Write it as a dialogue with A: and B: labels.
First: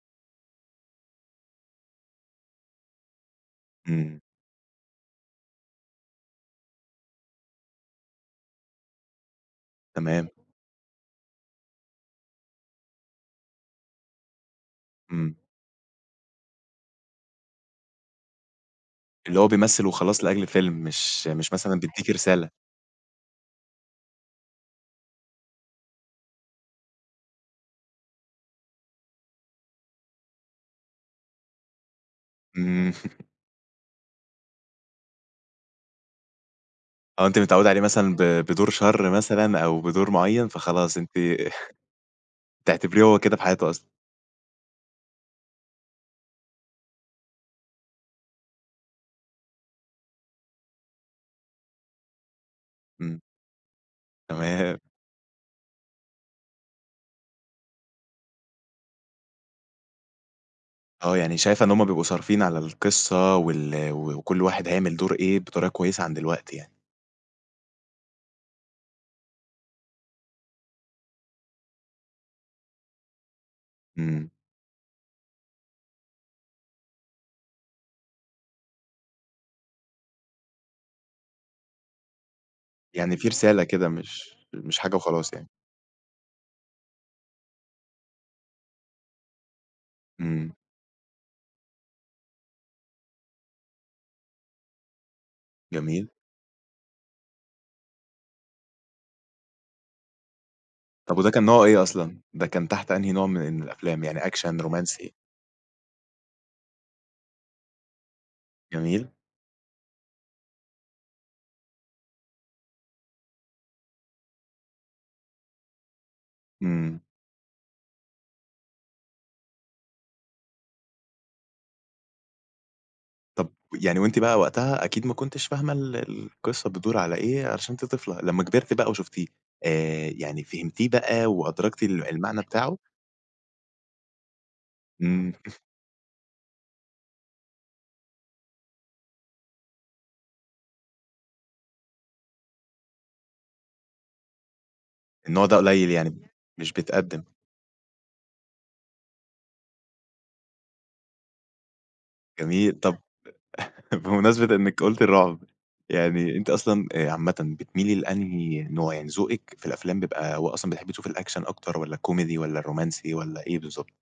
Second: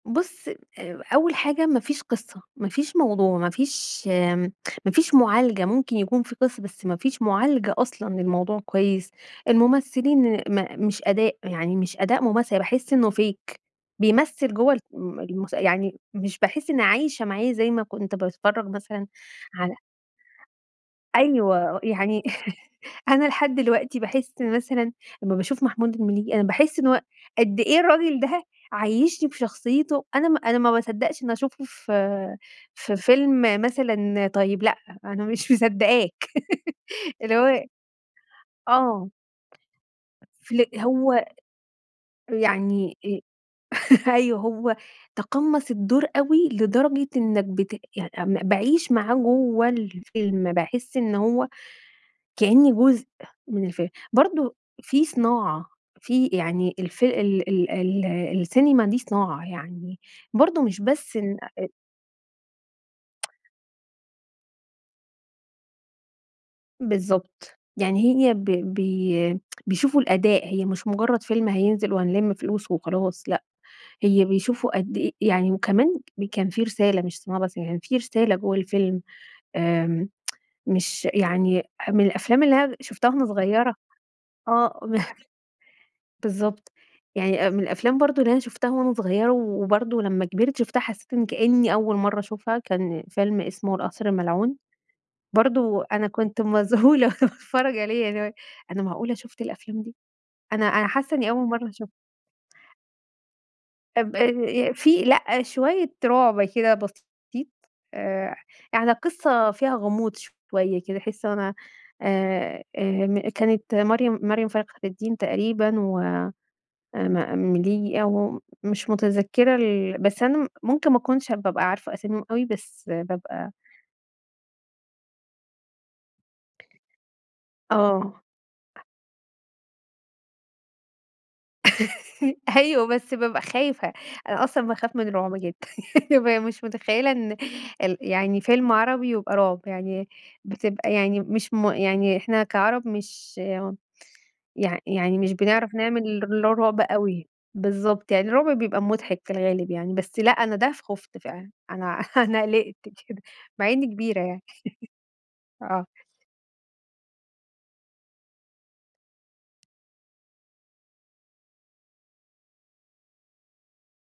A: بُص آآ، أول حاجة ما فيش قصّة، ما فيش موضوع، ما فيش
B: إمم.
A: آمم، ما فيش معالجة، ممكن يكون في قصّة بس ما فيش معالجة أصلًا للموضوع كويّس،
B: تمام.
A: الممثلين م مش أداء، يعني مش أداء ممثل، يعني باحس إنه fake بيمثّل جوّه الم
B: إمم.
A: المس يعني مش باحس إني عايشة معاه زي ما كنت باتفرج مثلًا
B: اللي هو
A: على
B: بيمثل وخلاص لأجل الفيلم، مش مش
A: أيوَه
B: مثلًا
A: و
B: بيدّيكِ
A: يعني
B: رسالة.
A: أنا لحد دلوقتي باحس مثلًا أمّا باشوف محمود المليجي، أنا باحس إن هو قد إيه الراجل ده عيشّني بشخصيته أنا م أنا ما باصدقش إن أنا شُفته ف
B: إمم.
A: في فيلم مثلًا طيّب، لأ أنا مش مصدقاك،
B: آه،
A: اللي
B: أنتِ
A: هو ي
B: متعودة عليه مثلًا ب بدور شر
A: آه.
B: مثلًا أو بدور معيّن،
A: فل
B: فخلاص أنتِ
A: هو يعني
B: بتعتبريه هو
A: إ
B: كده في حياته أصلًا.
A: أيوَه، هو تقمَّص الدور أوي لدرجة إنّك بت يعني م باعيش معاه جوّه الفيلم، باحس إن هو كأني جزء
B: إمم.
A: من الفيلم. برضه
B: تمام.
A: في صناعة، في يعني الف ال ال ال السينما دي صناعة، يعني برضه مش
B: آه،
A: بس
B: يعني
A: إن أ
B: شايفة
A: إ
B: إن هم بيبقوا صارفين على القصّة وال و وكل واحد هيعمل دور إيه، بطريقة كويسة عن دلوقتي يعني.
A: بالضبط، يعني هي ب بي بيشوفوا الأداء، هي مش مجرّد فيلم هينزل وهنلِم فلوس وخلاص، لأ، هي
B: إمم.
A: بيشوفوا قد إيه يعني وكمان م كان في رسالة، مش صناعة بس، يعني في رسالة جوّه الفيلم، آمم، مش يعني ح من الأفلام اللي أنا د شُفتها
B: يعني
A: وأنا
B: في رسالة
A: صغيرة
B: كده، مش مش
A: آه،
B: حاجة
A: ب
B: وخلاص يعني.
A: بالضبط، يعني أ من الأفلام برضه اللي أنا شُفتها وأنا صغيرة و وبرضه لمّا
B: إمم.
A: كبِرت شُفتها، حسّيت إن كأني أول مرة أشوفها، كان فيلم اسمه القصر الملعون، برضه أنا
B: جميل.
A: كنت مذهولة وأنا باتفرج عليه، يعني اللي هو إيه، أنا معقولة شُفت الأفلام دي! أنا أنا حاسة
B: طَب
A: إني
B: وده كان
A: أول
B: نوعه
A: مرة
B: إيه
A: أشوفها.
B: أصلًا؟ ده كان تحت أنهي نوع من الأفلام؟
A: اب
B: يعني
A: اي
B: أكشن،
A: ي في
B: رومانسي؟
A: لأ، شويّة رعب كده بسيط، آآ، يعني
B: جميل.
A: القصّة فيها غموض شويّة كده، أحس إن هو أنا آآ، آآ م كانت مريم مريم فخر الدين تقريبًا و آآ
B: إمم.
A: م المليجي أو م مش متذكرة ال بس أنا م ممكن ما أكونش هاب بابقى عارفة أساميهم أوي، بس
B: طَب
A: بابقى
B: و ويعني وأنتِ بقى وقتها أكيد ما كنتيش فاهمة ال القصة بتدور على إيه، عشان أنتِ طفلة.
A: آه.
B: لمّا كبرتِ بقى وشُفتيه، آآ، يعني فهمتيه بقى وأدركتِ ال المعنى بتاعه؟
A: أيوَه، بس بابقى خايفة، أنا أصلًا باخاف من
B: إمم.
A: الرعب جدًا، بابقى مش متخيّلة إن ال يعني فيلم عربي ويبقى رعب، يعني بتبقى يعني مش م يعني إحنا كعرب، مش [unintelligible] يع يعني مش
B: النوع ده
A: بنعرف
B: قليل
A: نعمل
B: يعني،
A: اللي هو
B: مش
A: الرعب
B: بيتقدّم.
A: أوي. بالضبط يعني الرعب بيبقى مُضحِك في الغالب يعني، بس لأ، أنا ده ف خُفت فعلًا، أنا أنا
B: جميل،
A: قلقت
B: طَب
A: كده، مع إنّي كبيرة يعني.
B: بمناسبة إنَِّك قُلتِ الرعب،
A: آه.
B: يعني أنتِ أصلًا، آآ، عامةً بتميلي لأنهي نوع؟ يعني ذوقِك في الأفلام بيبقى هو أصلًا بتحبي تشوفي الأكشن أكتر والّا الكوميدي والّا الرومانسي والّا إيه بالضبط؟